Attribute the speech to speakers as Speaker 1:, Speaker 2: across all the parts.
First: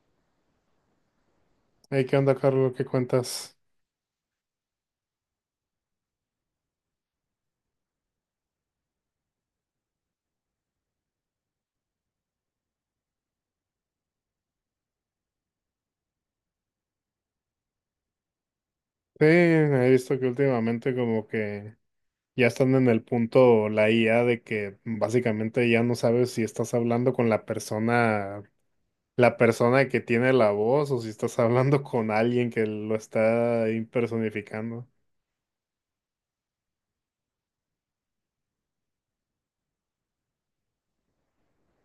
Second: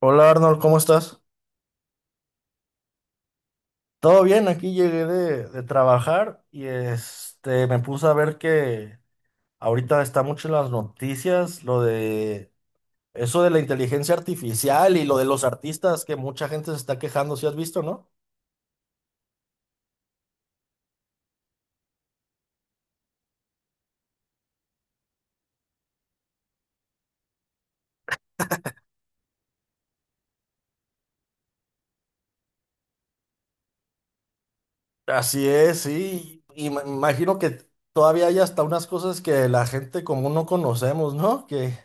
Speaker 1: Hola Arnold, ¿cómo estás?
Speaker 2: Hey, ¿qué onda, Carlos? ¿Qué cuentas?
Speaker 1: Todo bien, aquí llegué de trabajar y me puse a ver que ahorita está mucho en las noticias lo de eso de la inteligencia artificial y lo de los artistas que mucha gente se está quejando, si has visto, ¿no?
Speaker 2: Sí, he visto que últimamente como que ya están en el punto la IA de que básicamente ya no sabes si estás hablando con la persona que tiene la voz, o si estás hablando con alguien que lo está impersonificando.
Speaker 1: Así es, sí. Y me imagino que todavía hay hasta unas cosas que la gente común no conocemos, ¿no? Que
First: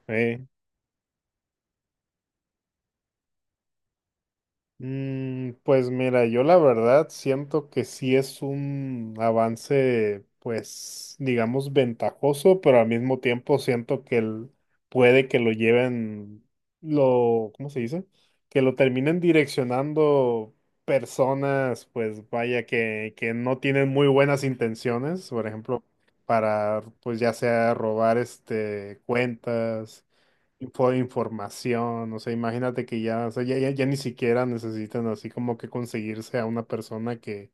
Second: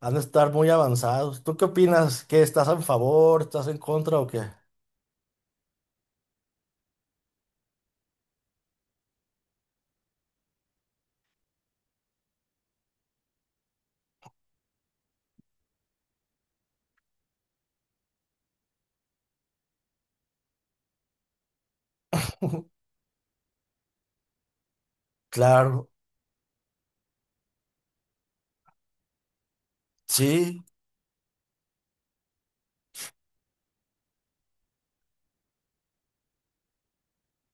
Speaker 1: han de
Speaker 2: Sí.
Speaker 1: estar muy avanzados. ¿Tú qué opinas? ¿Qué estás a favor? ¿Estás en contra o qué?
Speaker 2: Pues mira, yo la verdad siento que sí es un avance, pues digamos ventajoso, pero al mismo tiempo siento que puede que lo lleven, lo, ¿cómo se dice? Que lo terminen direccionando personas, pues vaya, que no tienen muy buenas intenciones. Por ejemplo,
Speaker 1: Claro,
Speaker 2: para, pues ya sea robar cuentas,
Speaker 1: sí.
Speaker 2: información. O sea, imagínate que ya, o sea, ya ni siquiera necesitan así como que conseguirse a una persona que,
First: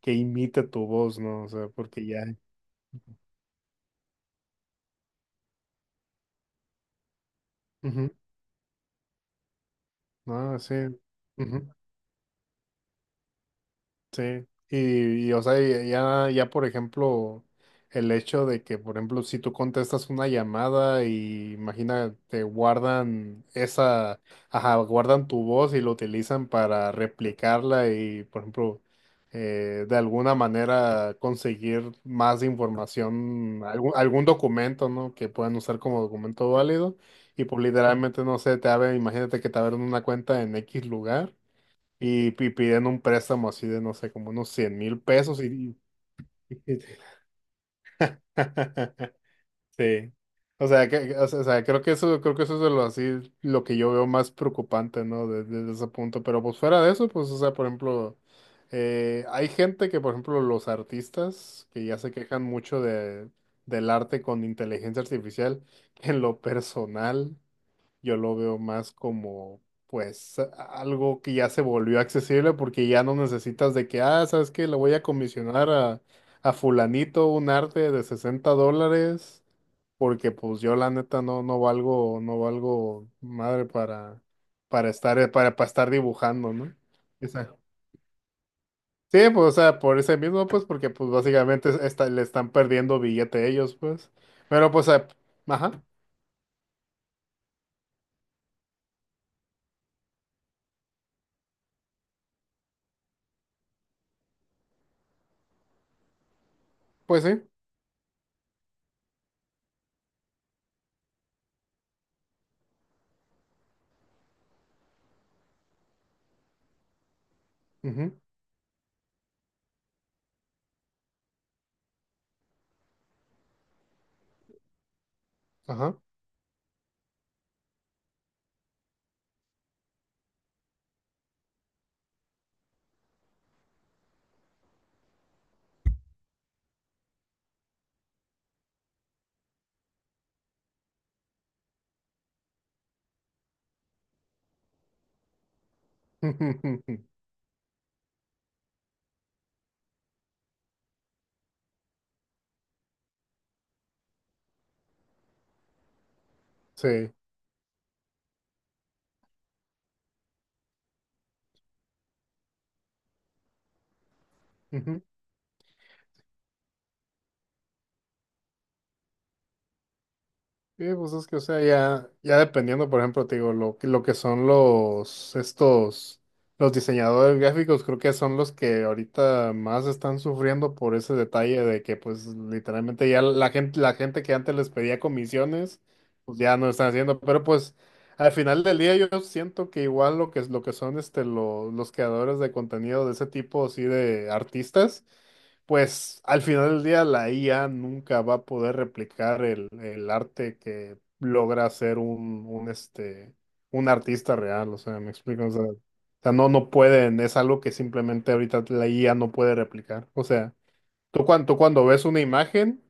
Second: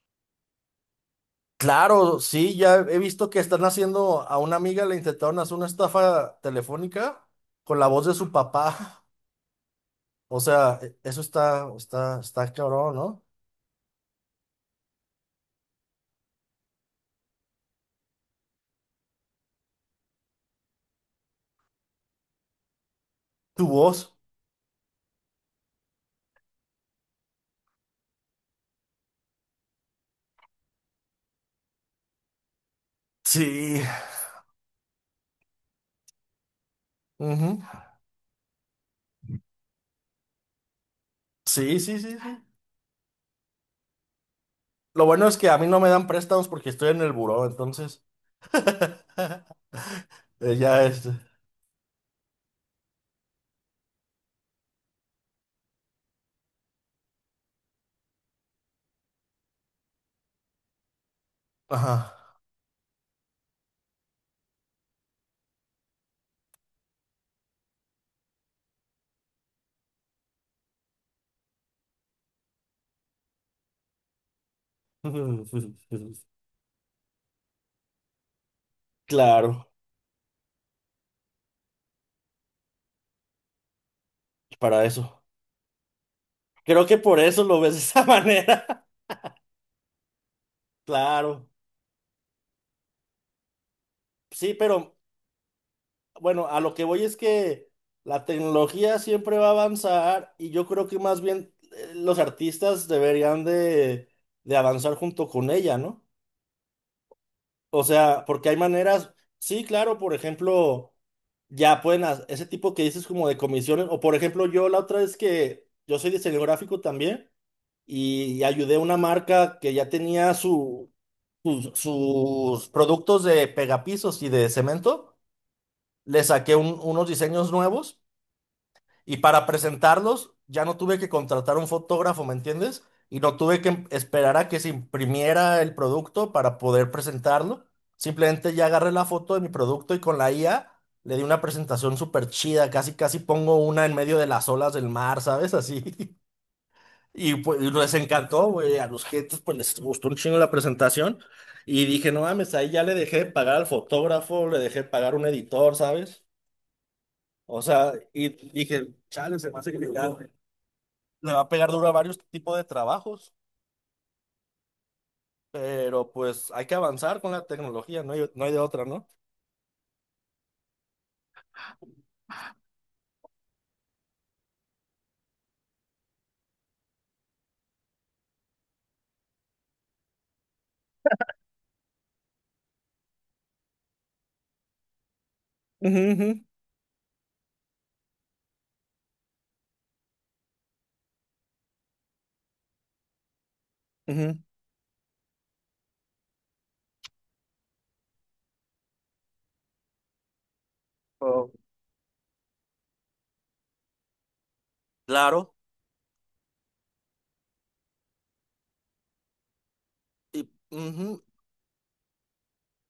Speaker 2: que imite tu voz, ¿no? O sea, porque
Speaker 1: Claro,
Speaker 2: ya,
Speaker 1: sí, ya he visto que están haciendo, a una amiga le intentaron hacer una estafa telefónica con la voz
Speaker 2: ujú,
Speaker 1: de su papá. O
Speaker 2: no, sí,
Speaker 1: sea, eso
Speaker 2: ujú.
Speaker 1: está cabrón, ¿no?
Speaker 2: Sí, o sea, ya por ejemplo, el hecho de que, por ejemplo, si tú contestas una llamada y imagina, te guardan
Speaker 1: Tu voz.
Speaker 2: esa, ajá, guardan tu voz y lo utilizan para replicarla. Y, por ejemplo, de alguna manera conseguir más información,
Speaker 1: Sí.
Speaker 2: algún documento, ¿no? Que puedan usar como documento válido, y
Speaker 1: Ujú.
Speaker 2: pues literalmente, no sé, te abren, imagínate que te abren una cuenta en X lugar.
Speaker 1: Sí, sí, sí,
Speaker 2: Y,
Speaker 1: sí.
Speaker 2: piden un préstamo así de, no sé, como unos 100 mil
Speaker 1: Lo bueno es
Speaker 2: pesos
Speaker 1: que a mí no me dan préstamos porque
Speaker 2: y-
Speaker 1: estoy en el buró, entonces.
Speaker 2: Sí. O
Speaker 1: Ya
Speaker 2: sea,
Speaker 1: es.
Speaker 2: o sea, creo que eso es de lo así, lo que yo veo más preocupante, ¿no? Desde ese punto. Pero pues fuera de eso, pues, o sea, por ejemplo, hay gente que, por ejemplo, los artistas que
Speaker 1: Ajá.
Speaker 2: ya se quejan mucho de, del arte con inteligencia artificial, que en lo personal, yo lo veo más como, pues, algo que ya se volvió accesible, porque ya no necesitas de que, ah, ¿sabes qué? Le voy a comisionar a fulanito un arte de $60,
Speaker 1: Claro,
Speaker 2: porque, pues, yo la neta no, no valgo madre para,
Speaker 1: para
Speaker 2: estar,
Speaker 1: eso.
Speaker 2: para estar dibujando, ¿no?
Speaker 1: Creo que por eso
Speaker 2: Exacto.
Speaker 1: lo ves de esa manera.
Speaker 2: Sí, pues, o sea, por ese mismo, pues, porque, pues,
Speaker 1: Claro.
Speaker 2: básicamente le están perdiendo billete ellos, pues.
Speaker 1: Sí,
Speaker 2: Pero, pues,
Speaker 1: pero
Speaker 2: ajá,
Speaker 1: bueno, a lo que voy es que la tecnología siempre va a avanzar y yo creo que más bien los artistas deberían de avanzar junto con ella, ¿no?
Speaker 2: pues sí.
Speaker 1: O sea, porque hay maneras, sí, claro, por ejemplo, ya pueden, ese tipo que dices como de comisiones, o por ejemplo, yo la otra vez que yo soy diseñador gráfico también
Speaker 2: Ujú,
Speaker 1: y ayudé a una marca que ya tenía sus productos de pegapisos y de cemento,
Speaker 2: ajá.
Speaker 1: le saqué unos diseños nuevos. Y para presentarlos, ya no tuve que contratar un fotógrafo, ¿me entiendes? Y no tuve que esperar a que se imprimiera el producto para poder presentarlo. Simplemente ya agarré la foto de mi producto y con la IA le di una presentación súper chida. Casi, casi pongo una en medio de las olas del mar, ¿sabes? Así. Y pues y les encantó, güey. A los clientes pues les gustó un chingo la presentación. Y dije, no mames, ahí ya le dejé de pagar al fotógrafo, le dejé de pagar a un editor, ¿sabes?
Speaker 2: Sí.
Speaker 1: O sea, y dije, chale, se me hace que me gane" le va a pegar duro a varios tipos de trabajos,
Speaker 2: Ujú.
Speaker 1: pero pues hay que avanzar con la tecnología, no hay, no hay de otra, ¿no?
Speaker 2: Sí, pues es que, o sea, ya dependiendo, por ejemplo, te digo, lo que son los, los diseñadores gráficos. Creo que son los que ahorita más están sufriendo por ese detalle, de que, pues, literalmente ya la gente que antes les pedía comisiones,
Speaker 1: Ujú,
Speaker 2: pues ya no lo están haciendo. Pero pues, al final del día, yo siento que igual lo que son, los creadores de contenido de ese tipo, así de
Speaker 1: ujú.
Speaker 2: artistas, pues al final del día la IA nunca va a poder replicar el arte que
Speaker 1: Oh.
Speaker 2: logra hacer un artista real. O sea, me explico, o
Speaker 1: Claro,
Speaker 2: sea, no, no pueden. Es algo que simplemente ahorita la IA no puede replicar. O
Speaker 1: y
Speaker 2: sea,
Speaker 1: ujú,
Speaker 2: tú cuando ves una imagen,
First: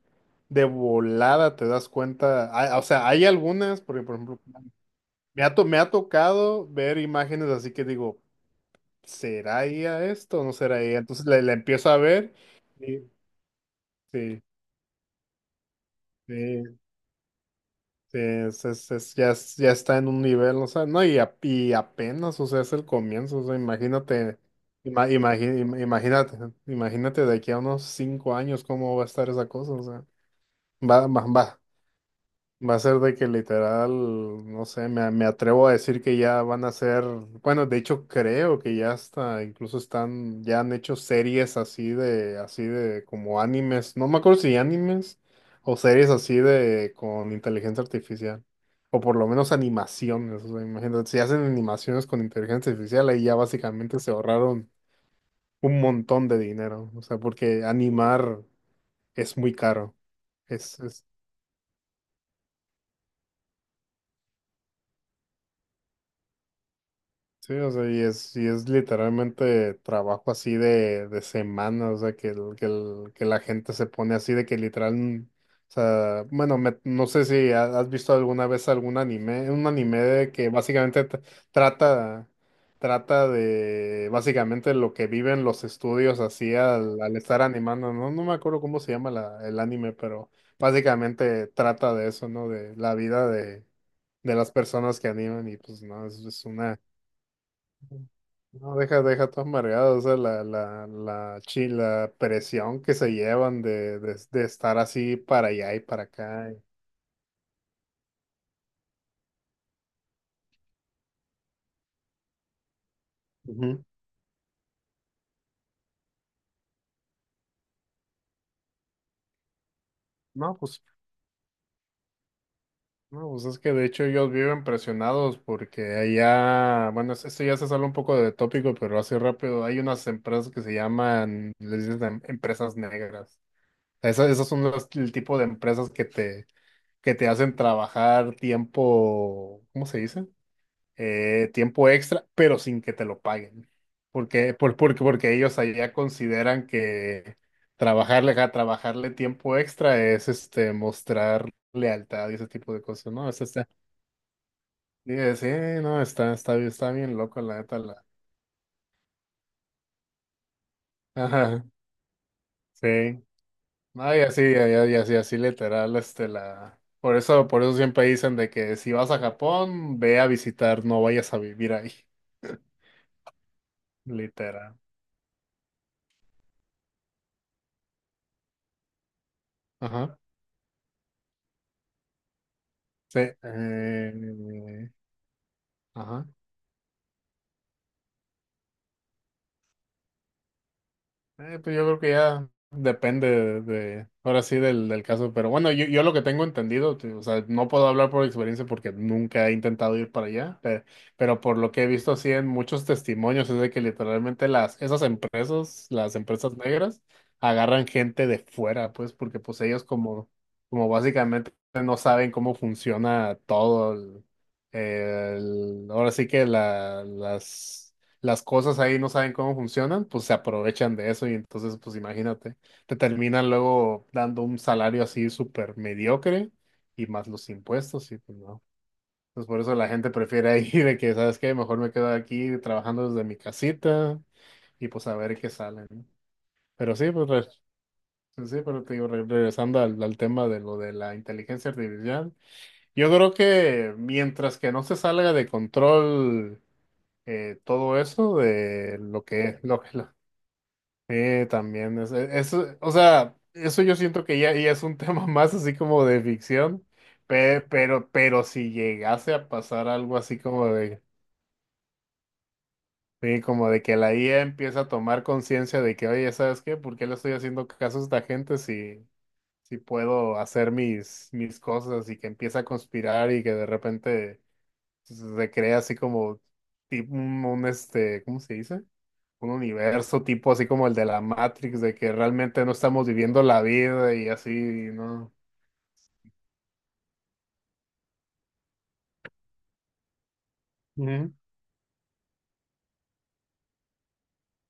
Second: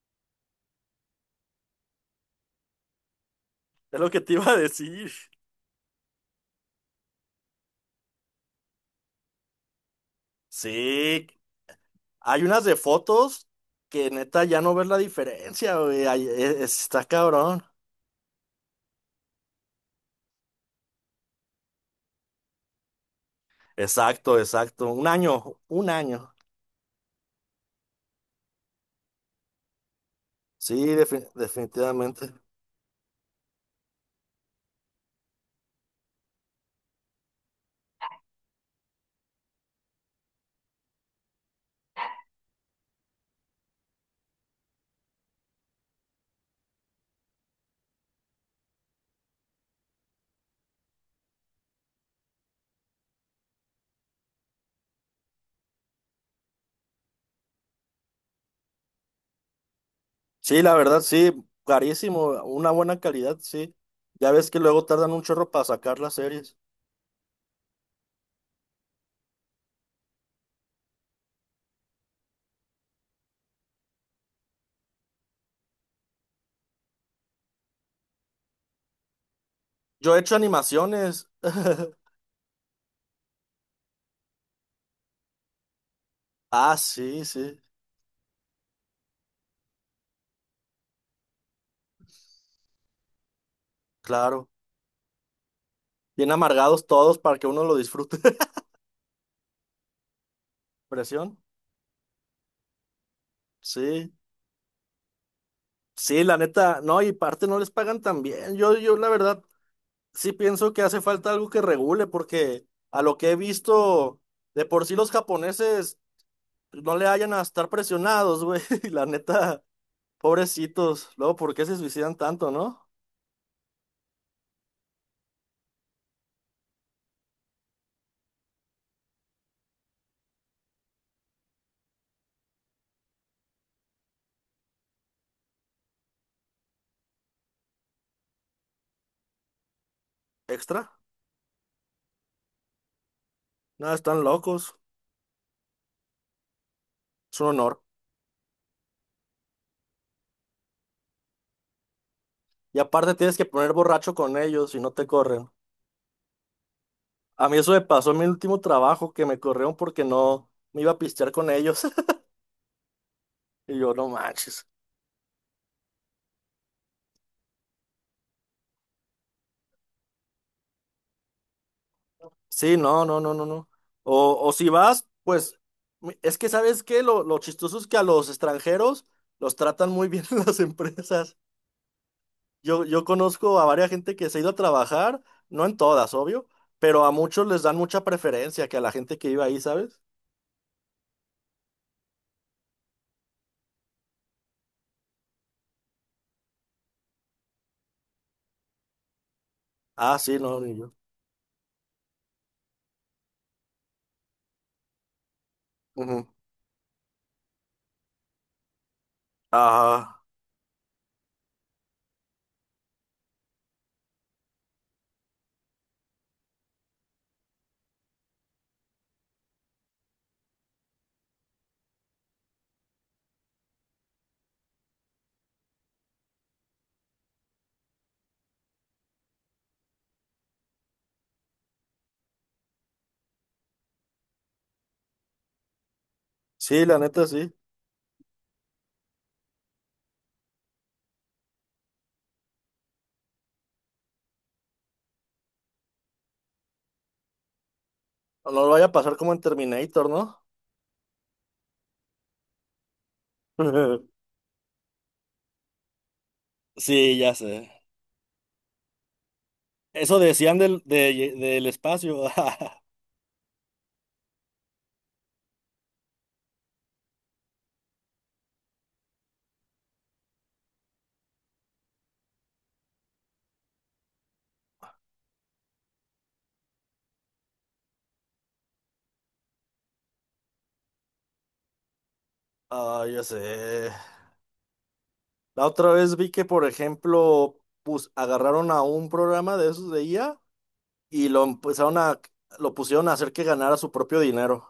Speaker 2: de volada te das cuenta, ah, o sea, hay algunas,
Speaker 1: es
Speaker 2: porque
Speaker 1: lo
Speaker 2: por
Speaker 1: que te
Speaker 2: ejemplo,
Speaker 1: iba a decir.
Speaker 2: me ha tocado ver imágenes así que digo, ¿será IA esto o no será IA? Entonces
Speaker 1: Sí,
Speaker 2: la empiezo a ver.
Speaker 1: hay unas de
Speaker 2: y-
Speaker 1: fotos que
Speaker 2: Sí,
Speaker 1: neta ya no ves la diferencia, güey. Ay,
Speaker 2: sí,
Speaker 1: está cabrón.
Speaker 2: sí, es, ya, ya está en un nivel, o sea, no. Y, y apenas, o sea, es el comienzo. O sea, imagínate,
Speaker 1: Exacto, exacto. Un
Speaker 2: ima-
Speaker 1: año,
Speaker 2: imagi- im-
Speaker 1: un año.
Speaker 2: imagínate, imagínate de aquí a unos 5 años cómo va a estar esa cosa. O sea,
Speaker 1: Sí,
Speaker 2: va, va, va.
Speaker 1: definitivamente.
Speaker 2: Va a ser de que literal, no sé, me atrevo a decir que ya van a ser, bueno, de hecho creo que ya hasta incluso están, ya han hecho series así de como animes. No me acuerdo si animes o series así de con inteligencia artificial, o por lo menos animaciones. O sea, imagínate, si hacen animaciones con inteligencia artificial, ahí ya básicamente se ahorraron un montón de dinero. O sea, porque animar es muy caro.
Speaker 1: Sí, la verdad,
Speaker 2: Es
Speaker 1: sí, carísimo. Una buena calidad, sí. Ya ves que luego tardan un chorro para sacar las series.
Speaker 2: Sí. O sea, y es literalmente trabajo así de semana. O sea, que la gente se pone así de que literal, o sea, bueno, no sé si has visto alguna vez algún anime, un anime
Speaker 1: Yo he
Speaker 2: de
Speaker 1: hecho
Speaker 2: que básicamente
Speaker 1: animaciones.
Speaker 2: trata, trata de básicamente lo que viven los estudios así
Speaker 1: Ah,
Speaker 2: al
Speaker 1: sí,
Speaker 2: estar
Speaker 1: sí,
Speaker 2: animando. No, no me acuerdo cómo se llama el anime, pero básicamente trata de eso, ¿no? De la vida de las
Speaker 1: claro.
Speaker 2: personas que animan. Y pues no,
Speaker 1: Bien
Speaker 2: es una...
Speaker 1: amargados todos para que uno lo disfrute.
Speaker 2: No, deja, deja todo amargado. O sea,
Speaker 1: Presión.
Speaker 2: la presión que se llevan de,
Speaker 1: Sí,
Speaker 2: de estar así para allá y para
Speaker 1: sí, la
Speaker 2: acá.
Speaker 1: neta, no, y parte no les pagan tan bien. Yo la verdad, sí pienso que hace falta algo que regule, porque a lo que he
Speaker 2: Ujú.
Speaker 1: visto, de por sí los japoneses no le hayan a estar presionados, güey. Y la neta,
Speaker 2: No, pues,
Speaker 1: pobrecitos. Luego, ¿por qué se suicidan tanto, no?
Speaker 2: no, pues es que de hecho ellos viven presionados, porque allá, bueno, esto ya se sale un poco de tópico, pero así rápido, hay unas empresas que se llaman, les dicen empresas negras. Esas, esas son el tipo de empresas que te hacen trabajar tiempo, ¿cómo se dice?
Speaker 1: Extra.
Speaker 2: Tiempo extra, pero sin que te lo paguen.
Speaker 1: Nada, están
Speaker 2: Porque,
Speaker 1: locos.
Speaker 2: porque ellos allá consideran que
Speaker 1: Es un honor.
Speaker 2: trabajarle, trabajarle tiempo extra es este mostrar lealtad y ese tipo
Speaker 1: Y
Speaker 2: de cosas,
Speaker 1: aparte
Speaker 2: ¿no?
Speaker 1: tienes
Speaker 2: Eso
Speaker 1: que
Speaker 2: está,
Speaker 1: poner borracho con ellos y no te
Speaker 2: y, sí,
Speaker 1: corren.
Speaker 2: no, está, está bien loco,
Speaker 1: A mí
Speaker 2: la
Speaker 1: eso
Speaker 2: neta,
Speaker 1: me
Speaker 2: la.
Speaker 1: pasó en mi último trabajo, que me corrieron porque no me iba a pistear con
Speaker 2: Ajá,
Speaker 1: ellos.
Speaker 2: sí.
Speaker 1: Y yo, no
Speaker 2: No,
Speaker 1: manches.
Speaker 2: y así así literal, este, la. Por eso siempre dicen de que, si vas a Japón, ve a visitar, no vayas a vivir ahí.
Speaker 1: Sí, no, no, no, no, no. O si
Speaker 2: Literal.
Speaker 1: vas, pues, es que ¿sabes qué? Lo chistoso es que a los extranjeros los tratan muy
Speaker 2: Ajá.
Speaker 1: bien en las empresas. Yo
Speaker 2: Sí.
Speaker 1: conozco a varias gente que se ha ido a trabajar, no en todas,
Speaker 2: Ajá.
Speaker 1: obvio, pero a muchos les dan mucha preferencia que a la gente que iba ahí, ¿sabes?
Speaker 2: Pues yo creo que ya depende de, ahora sí del, del caso. Pero bueno, yo lo que tengo entendido, o sea, no puedo hablar por experiencia porque nunca he intentado ir
Speaker 1: Ah,
Speaker 2: para
Speaker 1: sí,
Speaker 2: allá,
Speaker 1: no, ni yo.
Speaker 2: pero, por lo que he visto así en muchos testimonios, es de que literalmente las, esas empresas, las
Speaker 1: Ujú.
Speaker 2: empresas negras, agarran gente de fuera, pues, porque pues ellos
Speaker 1: Ah,
Speaker 2: como, como básicamente no saben cómo funciona todo ahora sí que la, las cosas ahí, no saben cómo funcionan, pues se aprovechan de eso. Y entonces, pues imagínate, te terminan luego dando un salario así súper mediocre, y más los impuestos, y pues no. Entonces por eso la gente prefiere ahí de que, ¿sabes qué? Mejor me quedo aquí trabajando desde mi casita, y pues a ver qué sale, ¿no?
Speaker 1: sí,
Speaker 2: Pero
Speaker 1: la
Speaker 2: sí,
Speaker 1: neta,
Speaker 2: pues
Speaker 1: sí.
Speaker 2: pues, sí, pero te digo, regresando al tema de lo de la inteligencia artificial, yo creo que mientras que no se salga de control, todo eso
Speaker 1: No, no lo vaya a
Speaker 2: de
Speaker 1: pasar
Speaker 2: lo
Speaker 1: como en
Speaker 2: que lo, que
Speaker 1: Terminator,
Speaker 2: lo-
Speaker 1: ¿no?
Speaker 2: Sí, también. Eso, o sea, eso yo siento que ya, ya es un tema más así como de ficción.
Speaker 1: Sí, ya sé.
Speaker 2: Pero, si llegase a pasar algo
Speaker 1: Eso
Speaker 2: así
Speaker 1: decían
Speaker 2: como
Speaker 1: del,
Speaker 2: de,
Speaker 1: del espacio.
Speaker 2: sí, como de que la IA empieza a tomar conciencia de que, oye, ¿sabes qué? ¿Por qué le estoy haciendo caso a esta gente, si, si puedo hacer mis cosas? Y que empieza a conspirar, y que de repente recrea así como tipo ¿cómo se dice? Un universo tipo así como el de la Matrix, de que realmente no
Speaker 1: Ah,
Speaker 2: estamos
Speaker 1: ya sé.
Speaker 2: viviendo la vida y así, ¿no?
Speaker 1: La otra vez vi que, por ejemplo, agarraron a un programa de esos de IA y
Speaker 2: Ujú.
Speaker 1: lo empezaron a, lo pusieron a hacer que ganara su propio dinero.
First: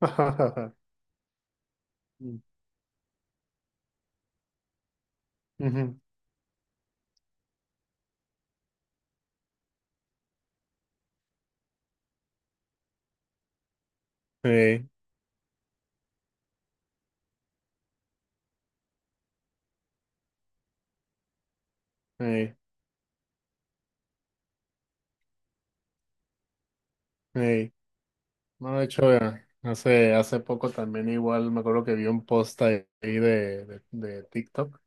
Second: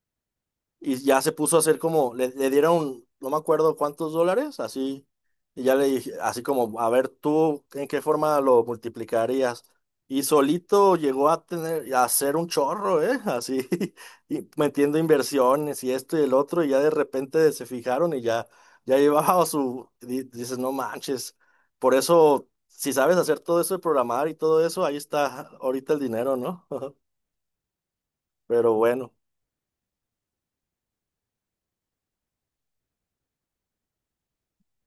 Speaker 1: Y ya se puso a hacer como, le dieron, no me acuerdo cuántos dólares, así, y ya le
Speaker 2: Ujú.
Speaker 1: dije, así como, a ver tú, ¿en qué forma lo multiplicarías? Y solito llegó a tener, a hacer un chorro, ¿eh? Así, y
Speaker 2: Ey,
Speaker 1: metiendo inversiones y esto y el otro, y ya de repente se fijaron y ya, ya llevaba su, dices, no manches. Por eso,
Speaker 2: ey,
Speaker 1: si sabes hacer todo eso de programar y todo eso, ahí está ahorita el dinero, ¿no?
Speaker 2: ey.
Speaker 1: Pero
Speaker 2: No, de hecho,
Speaker 1: bueno.
Speaker 2: hace poco también igual me acuerdo que vi un post ahí de, TikTok,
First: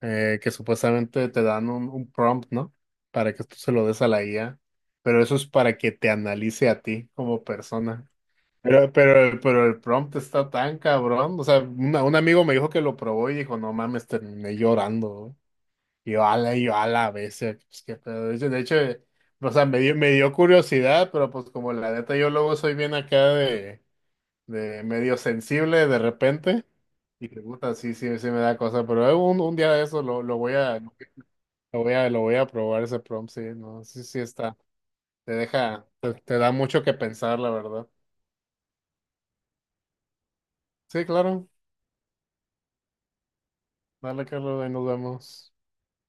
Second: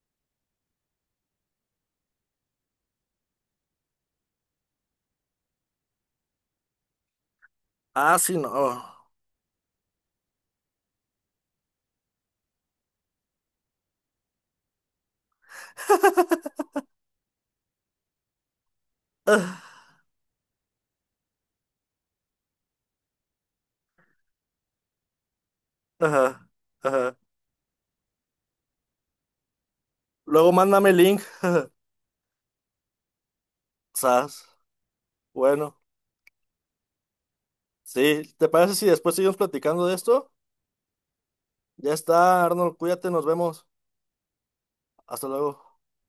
Speaker 2: que supuestamente te dan un prompt, ¿no? Para que tú se lo des a la IA, pero eso es para que te analice a ti como persona.
Speaker 1: Ah, sí, no.
Speaker 2: Pero el prompt está tan cabrón. O sea, un amigo me dijo que lo probó y dijo, no mames, terminé llorando. Y yo, ala, a veces. Pues, qué pedo. De hecho, o sea, me dio curiosidad, pero pues como la neta yo luego soy bien acá de, medio sensible de
Speaker 1: Ajá,
Speaker 2: repente.
Speaker 1: ajá.
Speaker 2: Y que puta, sí, sí, sí me da cosa. Pero un día de eso
Speaker 1: Luego mándame el link,
Speaker 2: lo voy a probar ese prompt. Sí, no, sí, sí
Speaker 1: sas.
Speaker 2: está. Te
Speaker 1: Bueno,
Speaker 2: deja, te da mucho que pensar, la verdad.
Speaker 1: sí, ¿te parece si después seguimos platicando de esto?
Speaker 2: Sí, claro.
Speaker 1: Ya está, Arnold, cuídate, nos vemos.
Speaker 2: Dale, Carlos, ahí nos
Speaker 1: Hasta
Speaker 2: vemos.
Speaker 1: luego.